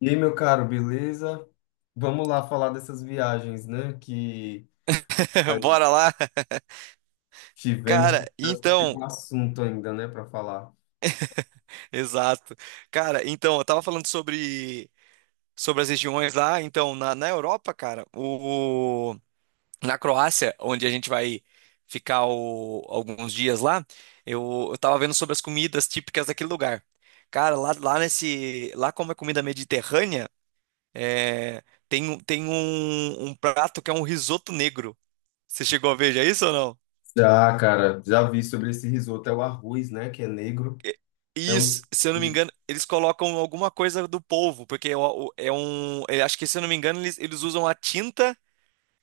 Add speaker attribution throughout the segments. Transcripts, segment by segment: Speaker 1: E aí, meu caro, beleza? Vamos lá falar dessas viagens, né? Que
Speaker 2: Bora
Speaker 1: nós
Speaker 2: lá.
Speaker 1: tivemos, que
Speaker 2: Cara,
Speaker 1: parece que fica
Speaker 2: então,
Speaker 1: um assunto ainda, né, para falar.
Speaker 2: exato. Cara, então, eu tava falando sobre as regiões lá, então, na Europa, cara, o na Croácia, onde a gente vai ficar alguns dias lá, eu tava vendo sobre as comidas típicas daquele lugar. Cara, lá como é comida mediterrânea, é, tem um prato que é um risoto negro. Você chegou a ver já isso ou não?
Speaker 1: Já, cara, já vi sobre esse risoto, é o arroz, né, que é negro. É
Speaker 2: E,
Speaker 1: um...
Speaker 2: se eu não me
Speaker 1: ele-
Speaker 2: engano, eles colocam alguma coisa do polvo, porque é o- é um. Eu acho que, se eu não me engano, eles usam a tinta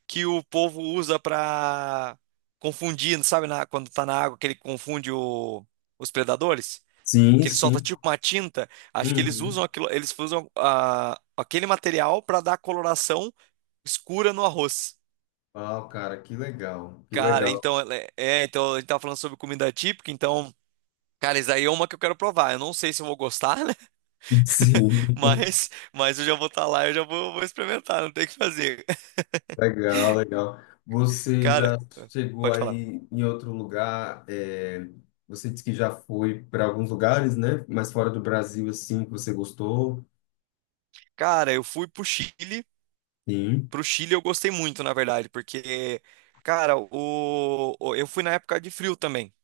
Speaker 2: que o polvo usa pra confundir, sabe, quando tá na água, que ele confunde os predadores,
Speaker 1: Sim,
Speaker 2: que ele solta
Speaker 1: sim.
Speaker 2: tipo uma tinta. Acho que eles
Speaker 1: Uhum.
Speaker 2: usam aquilo, eles usam aquele material pra dar coloração escura no arroz.
Speaker 1: Ah, cara, que legal, que
Speaker 2: Cara,
Speaker 1: legal.
Speaker 2: então, então a gente tava falando sobre comida típica, então, cara, isso aí é uma que eu quero provar. Eu não sei se eu vou gostar, né?
Speaker 1: Sim.
Speaker 2: Mas, eu já vou estar lá, vou experimentar, não tem o que fazer.
Speaker 1: Legal, legal. Você
Speaker 2: Cara,
Speaker 1: já chegou
Speaker 2: pode falar.
Speaker 1: aí em outro lugar? Você disse que já foi para alguns lugares, né? Mas fora do Brasil, assim, que você gostou?
Speaker 2: Cara, eu fui pro Chile.
Speaker 1: Sim.
Speaker 2: Pro Chile eu gostei muito, na verdade, porque, cara, eu fui na época de frio também.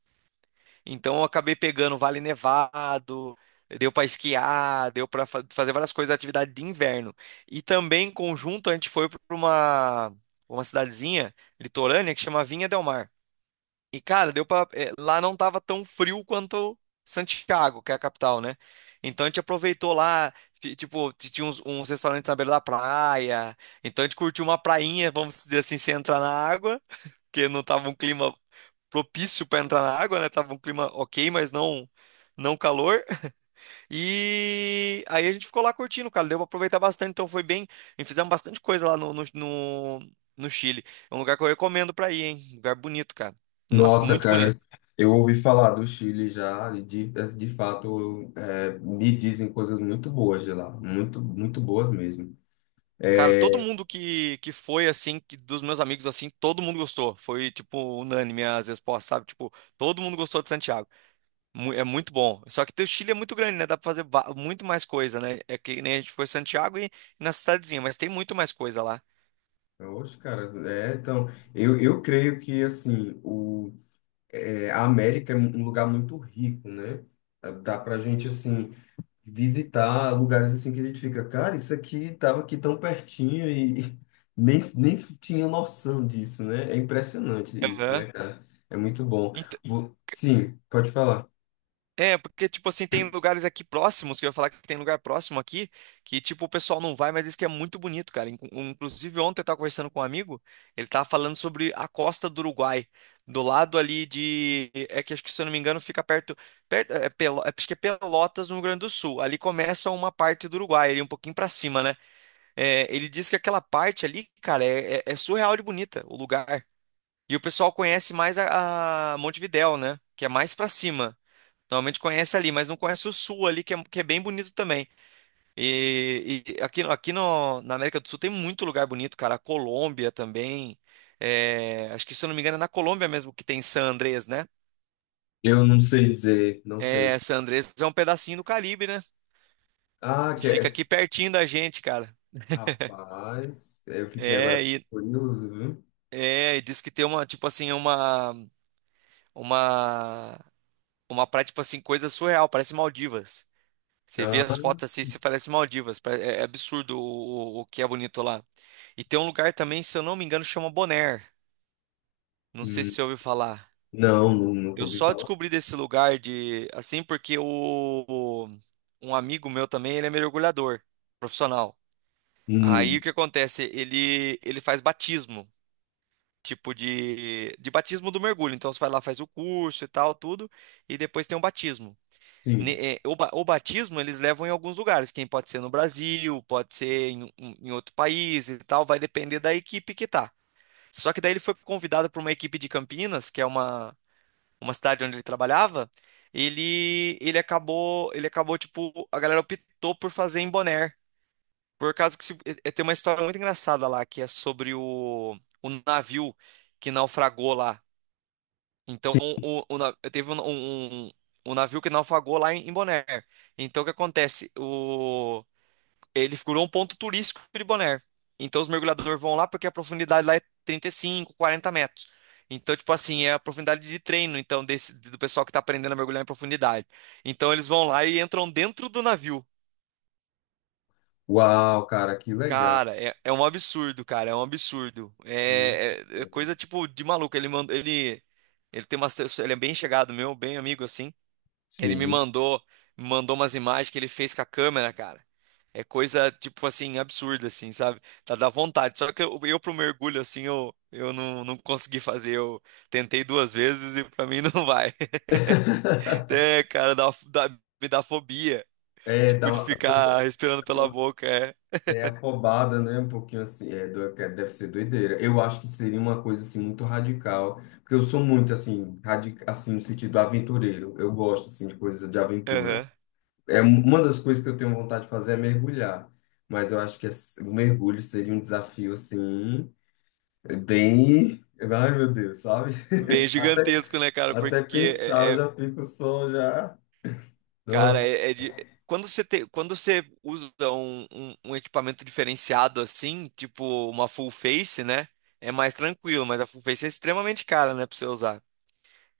Speaker 2: Então eu acabei pegando Vale Nevado, deu pra esquiar, deu pra fazer várias coisas, atividade de inverno. E também, em conjunto, a gente foi pra uma cidadezinha litorânea que chama Vinha del Mar. E, cara, lá não tava tão frio quanto Santiago, que é a capital, né? Então a gente aproveitou lá, tipo, tinha uns restaurantes na beira da praia. Então a gente curtiu uma prainha, vamos dizer assim, sem entrar na água, porque não tava um clima propício pra entrar na água, né? Tava um clima ok, mas não calor. E aí a gente ficou lá curtindo, cara. Deu pra aproveitar bastante, então foi bem. E fizemos bastante coisa lá no, no, no, no Chile. É um lugar que eu recomendo pra ir, hein? Lugar bonito, cara. Nossa,
Speaker 1: Nossa,
Speaker 2: muito bonito.
Speaker 1: cara, eu ouvi falar do Chile já, e de fato, me dizem coisas muito boas de lá, muito, muito boas mesmo.
Speaker 2: Cara, todo
Speaker 1: É,
Speaker 2: mundo que foi, assim, que, dos meus amigos, assim, todo mundo gostou. Foi, tipo, unânime as respostas, sabe? Tipo, todo mundo gostou de Santiago. É muito bom. Só que o Chile é muito grande, né? Dá pra fazer muito mais coisa, né? É que nem a gente foi em Santiago e na cidadezinha, mas tem muito mais coisa lá.
Speaker 1: Oxe, cara, é, então, eu creio que, assim, a América é um lugar muito rico, né? Dá pra gente, assim, visitar lugares assim que a gente fica, cara, isso aqui tava aqui tão pertinho e nem tinha noção disso, né? É impressionante isso,
Speaker 2: Aham.
Speaker 1: né, cara? É muito bom. Sim, pode falar.
Speaker 2: É, porque, tipo assim, tem lugares aqui próximos, que eu ia falar que tem lugar próximo aqui, que, tipo, o pessoal não vai, mas diz que é muito bonito, cara. Inclusive, ontem eu tava conversando com um amigo, ele tava falando sobre a costa do Uruguai, do lado ali de, é que acho que, se eu não me engano, fica perto acho que é Pelotas, no Rio Grande do Sul. Ali começa uma parte do Uruguai, ali um pouquinho pra cima, né? É, ele diz que aquela parte ali, cara, é surreal de bonita, o lugar. E o pessoal conhece mais a Montevidéu, né? Que é mais pra cima. Normalmente conhece ali, mas não conhece o sul ali, que é bem bonito também. E aqui, aqui no, na América do Sul tem muito lugar bonito, cara. A Colômbia também. É, acho que, se eu não me engano, é na Colômbia mesmo que tem San Andrés, né?
Speaker 1: Eu não sei dizer, não
Speaker 2: É,
Speaker 1: sei.
Speaker 2: San Andrés é um pedacinho do Caribe, né?
Speaker 1: Ah,
Speaker 2: E
Speaker 1: que é...
Speaker 2: fica aqui pertinho da gente, cara.
Speaker 1: Rapaz, eu fiquei agora
Speaker 2: É, e,
Speaker 1: curioso, viu?
Speaker 2: e diz que tem uma, uma praia, tipo assim, coisa surreal, parece Maldivas. Você vê
Speaker 1: Ah,
Speaker 2: as fotos assim, você parece Maldivas. É é absurdo o que é bonito lá. E tem um lugar também, se eu não me engano, chama Bonaire. Não sei se
Speaker 1: hum,
Speaker 2: você ouviu falar.
Speaker 1: nunca
Speaker 2: Eu
Speaker 1: ouvi
Speaker 2: só
Speaker 1: falar.
Speaker 2: descobri desse lugar de assim porque o- um amigo meu também, ele é mergulhador profissional. Aí
Speaker 1: Hum,
Speaker 2: o que acontece? Ele faz batismo, tipo de batismo do mergulho. Então você vai lá, faz o curso e tal, tudo, e depois tem um batismo.
Speaker 1: sim,
Speaker 2: O batismo eles levam em alguns lugares, quem pode ser no Brasil, pode ser em outro país e tal, vai depender da equipe que tá. Só que daí ele foi convidado por uma equipe de Campinas, que é uma cidade onde ele trabalhava. Ele ele acabou tipo a galera optou por fazer em Bonaire, por causa que tem uma história muito engraçada lá que é sobre o navio que naufragou lá. Então,
Speaker 1: sim.
Speaker 2: teve um navio que naufragou lá em Bonaire. Então, o que acontece? Ele figurou um ponto turístico de Bonaire. Então, os mergulhadores vão lá porque a profundidade lá é 35, 40 metros. Então, tipo assim, é a profundidade de treino, então, do pessoal que tá aprendendo a mergulhar em profundidade. Então, eles vão lá e entram dentro do navio.
Speaker 1: Uau, cara, que legal.
Speaker 2: Cara, é um absurdo, cara, é um absurdo.
Speaker 1: Muito
Speaker 2: É
Speaker 1: bom.
Speaker 2: coisa, tipo, de maluco. Ele tem ele é bem chegado meu, bem amigo, assim. Ele me
Speaker 1: Sim.
Speaker 2: mandou, me mandou umas imagens que ele fez com a câmera, cara. É coisa, tipo assim, absurda, assim, sabe? Tá da vontade. Só que eu pro mergulho, assim, eu não, não consegui fazer. Eu tentei duas vezes e pra mim não vai. É, cara, me dá fobia.
Speaker 1: É, dá
Speaker 2: Tipo, de
Speaker 1: uma, a
Speaker 2: ficar
Speaker 1: pessoa
Speaker 2: respirando pela boca, é.
Speaker 1: é afobada, né? Um pouquinho assim, é, que deve ser doideira. Eu acho que seria uma coisa assim muito radical, porque eu sou muito assim, radical, assim no sentido aventureiro. Eu gosto assim de coisas de aventura.
Speaker 2: Aham.
Speaker 1: Uma das coisas que eu tenho vontade de fazer é mergulhar, mas eu acho que o mergulho seria um desafio assim bem, ai meu Deus, sabe?
Speaker 2: Bem
Speaker 1: A-
Speaker 2: gigantesco, né, cara?
Speaker 1: Até
Speaker 2: Porque
Speaker 1: pensar eu já fico só já,
Speaker 2: cara,
Speaker 1: nossa.
Speaker 2: quando quando você usa um equipamento diferenciado assim, tipo uma full face, né? É mais tranquilo, mas a full face é extremamente cara, né, pra você usar.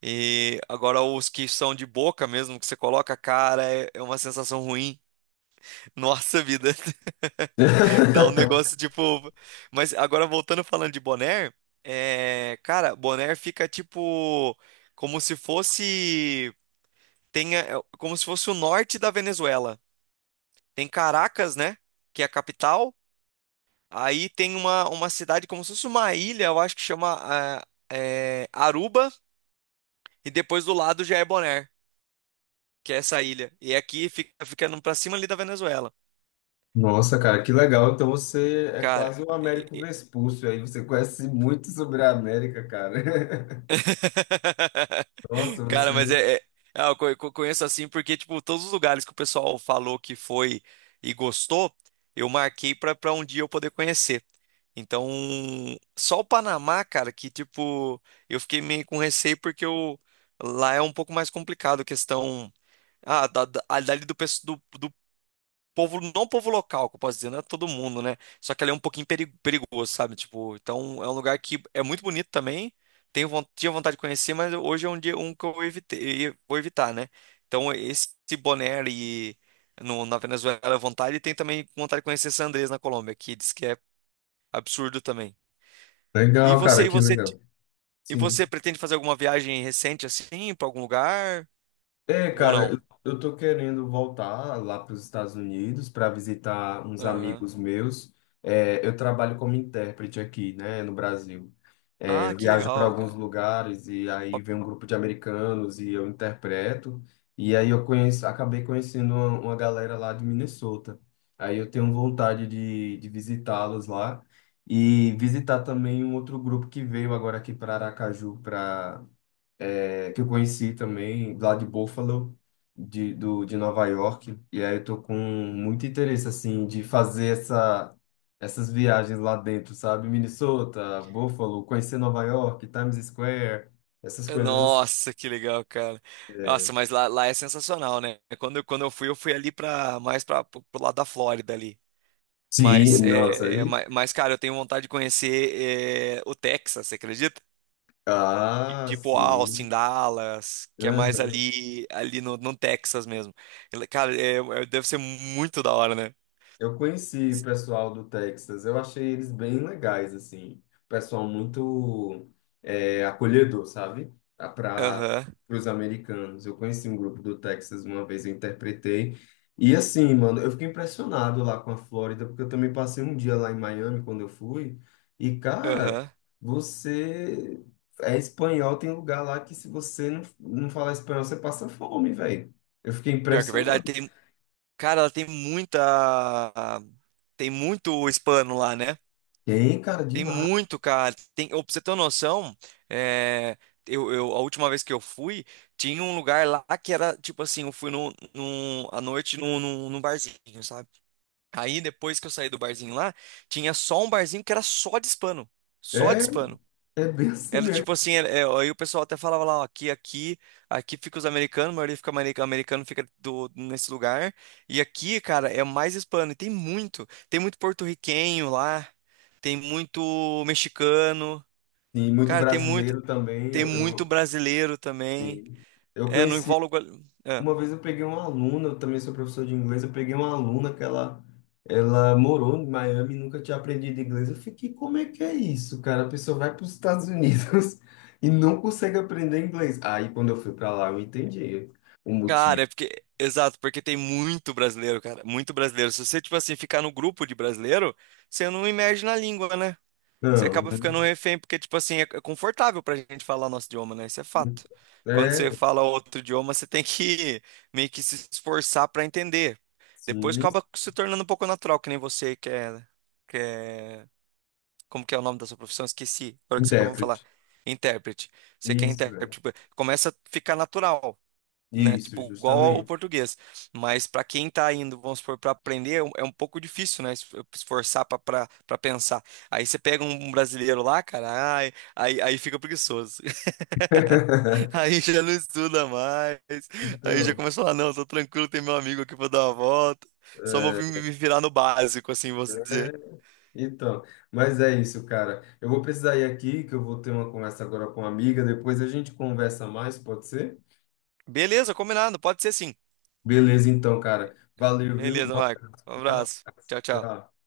Speaker 2: E agora os que são de boca mesmo, que você coloca, cara, é é uma sensação ruim. Nossa vida, dá um negócio tipo. Mas agora voltando falando de boné, cara, boné fica tipo como se fosse. tenha, é como se fosse o norte da Venezuela. Tem Caracas, né? Que é a capital. Aí tem uma cidade como se fosse uma ilha, eu acho que chama ah, Aruba. E depois do lado já é Bonaire, que é essa ilha. E é aqui fica ficando pra cima ali da Venezuela.
Speaker 1: Nossa, cara, que legal. Então você é
Speaker 2: Cara,
Speaker 1: quase um Américo
Speaker 2: é,
Speaker 1: Vespúcio aí. Você conhece muito sobre a América, cara. Nossa,
Speaker 2: Cara, mas
Speaker 1: você.
Speaker 2: é, é- ah, eu conheço assim porque, tipo, todos os lugares que o pessoal falou que foi e gostou, eu marquei pra um dia eu poder conhecer. Então, só o Panamá, cara, que, tipo, eu fiquei meio com receio porque eu, lá é um pouco mais complicado a questão. Ali pessoal povo, não povo local, que eu posso dizer, não é todo mundo, né? Só que ali é um pouquinho perigoso, sabe? Tipo, então é um lugar que é muito bonito também. Tinha vontade de conhecer, mas hoje é um dia um que eu evitei, vou evitar, né? Então esse Bonaire ali no, na Venezuela é vontade, e tem também vontade de conhecer San Andrés na Colômbia, que diz que é absurdo também. E
Speaker 1: Legal,
Speaker 2: você,
Speaker 1: cara,
Speaker 2: e
Speaker 1: que
Speaker 2: você,
Speaker 1: legal.
Speaker 2: e
Speaker 1: Sim.
Speaker 2: você pretende fazer alguma viagem recente assim para algum lugar
Speaker 1: É,
Speaker 2: ou
Speaker 1: cara,
Speaker 2: não?
Speaker 1: eu tô querendo voltar lá para os Estados Unidos para visitar uns
Speaker 2: Aham.
Speaker 1: amigos meus. É, eu trabalho como intérprete aqui, né, no Brasil. É,
Speaker 2: Ah,
Speaker 1: eu
Speaker 2: que
Speaker 1: viajo para
Speaker 2: legal,
Speaker 1: alguns
Speaker 2: cara.
Speaker 1: lugares e aí vem um grupo de americanos e eu interpreto. E aí eu conheço, acabei conhecendo uma galera lá de Minnesota. Aí eu tenho vontade de visitá-los lá e visitar também um outro grupo que veio agora aqui para Aracaju para é, que eu conheci também, lá de Buffalo, de Nova York. E aí eu tô com muito interesse, assim, de fazer essas viagens lá dentro, sabe? Minnesota, Buffalo, conhecer Nova York, Times Square, essas coisas.
Speaker 2: Nossa, que legal, cara. Nossa,
Speaker 1: Assim.
Speaker 2: mas lá, lá é sensacional, né? Quando eu fui ali para mais para pro pro lado da Flórida ali.
Speaker 1: Sim, nossa, aí.
Speaker 2: Mas, cara, eu tenho vontade de conhecer é, o Texas, você acredita?
Speaker 1: Ah,
Speaker 2: Tipo Austin,
Speaker 1: sim.
Speaker 2: Dallas, que é mais ali no Texas mesmo. Cara, deve ser muito da hora, né?
Speaker 1: Eu conheci o pessoal do Texas, eu achei eles bem legais, assim. Pessoal muito é, acolhedor, sabe? Para
Speaker 2: Aham,
Speaker 1: os americanos. Eu conheci um grupo do Texas uma vez, eu interpretei. E assim, mano, eu fiquei impressionado lá com a Flórida, porque eu também passei um dia lá em Miami quando eu fui. E, cara,
Speaker 2: aham.
Speaker 1: você é espanhol, tem lugar lá que se você não falar espanhol, você passa fome, velho. Eu fiquei
Speaker 2: Pior que é verdade,
Speaker 1: impressionado.
Speaker 2: tem, cara, tem muito hispano lá, né?
Speaker 1: Tem, cara,
Speaker 2: Tem
Speaker 1: demais.
Speaker 2: muito, cara. Tem, ô, pra você ter uma noção, é, a última vez que eu fui, tinha um lugar lá que era tipo assim: eu fui à noite num barzinho, sabe? Aí depois que eu saí do barzinho lá, tinha só um barzinho que era só de hispano. Só de
Speaker 1: É,
Speaker 2: hispano.
Speaker 1: é bem assim
Speaker 2: Era
Speaker 1: mesmo.
Speaker 2: tipo assim, era- é, aí o pessoal até falava lá, ó, aqui fica os americanos, a maioria fica americano, americano fica nesse lugar. E aqui, cara, é mais hispano. E tem muito porto-riquenho lá, tem muito mexicano,
Speaker 1: E muito
Speaker 2: cara,
Speaker 1: brasileiro também.
Speaker 2: tem
Speaker 1: Eu,
Speaker 2: muito
Speaker 1: eu,
Speaker 2: brasileiro também.
Speaker 1: eu
Speaker 2: É, não
Speaker 1: conheci.
Speaker 2: envolve. É.
Speaker 1: Uma vez eu peguei uma aluna, eu também sou professor de inglês. Eu peguei uma aluna ela morou em Miami e nunca tinha aprendido inglês. Eu fiquei, como é que é isso, cara? A pessoa vai para os Estados Unidos e não consegue aprender inglês. Aí quando eu fui para lá, eu entendi o motivo.
Speaker 2: Cara, é porque. Exato, porque tem muito brasileiro, cara. Muito brasileiro. Se você, tipo assim, ficar no grupo de brasileiro, você não imerge na língua, né? Você
Speaker 1: Não,
Speaker 2: acaba ficando um refém, porque, tipo assim, é é confortável pra gente falar nosso idioma, né? Isso é fato. Quando você
Speaker 1: é,
Speaker 2: fala outro idioma, você tem que meio que se esforçar pra entender. Depois
Speaker 1: sim,
Speaker 2: acaba se tornando um pouco natural, que nem você que é... Como que é o nome da sua profissão? Esqueci. Agora que você acabou de falar.
Speaker 1: intérprete.
Speaker 2: Intérprete. Você que é
Speaker 1: Isso,
Speaker 2: intérprete.
Speaker 1: é.
Speaker 2: Tipo, começa a ficar natural né?
Speaker 1: Isso,
Speaker 2: Tipo, igual ao
Speaker 1: justamente.
Speaker 2: português. Mas para quem tá indo, vamos supor, para aprender, é um pouco difícil, né? Esforçar para pensar. Aí você pega um brasileiro lá, cara, aí fica preguiçoso. Aí já não estuda mais. Aí já
Speaker 1: Então.
Speaker 2: começa a falar, não, tô tranquilo, tem meu amigo aqui pra dar uma volta. Só vou me virar no básico, assim, vou dizer.
Speaker 1: Então, mas é isso, cara. Eu vou precisar ir aqui, que eu vou ter uma conversa agora com uma amiga. Depois a gente conversa mais, pode ser?
Speaker 2: Beleza, combinado, pode ser sim.
Speaker 1: Beleza, então, cara. Valeu, viu?
Speaker 2: Beleza,
Speaker 1: Um
Speaker 2: Marco.
Speaker 1: abraço.
Speaker 2: Um
Speaker 1: Fica na
Speaker 2: abraço.
Speaker 1: paz.
Speaker 2: Tchau, tchau.
Speaker 1: Tchau.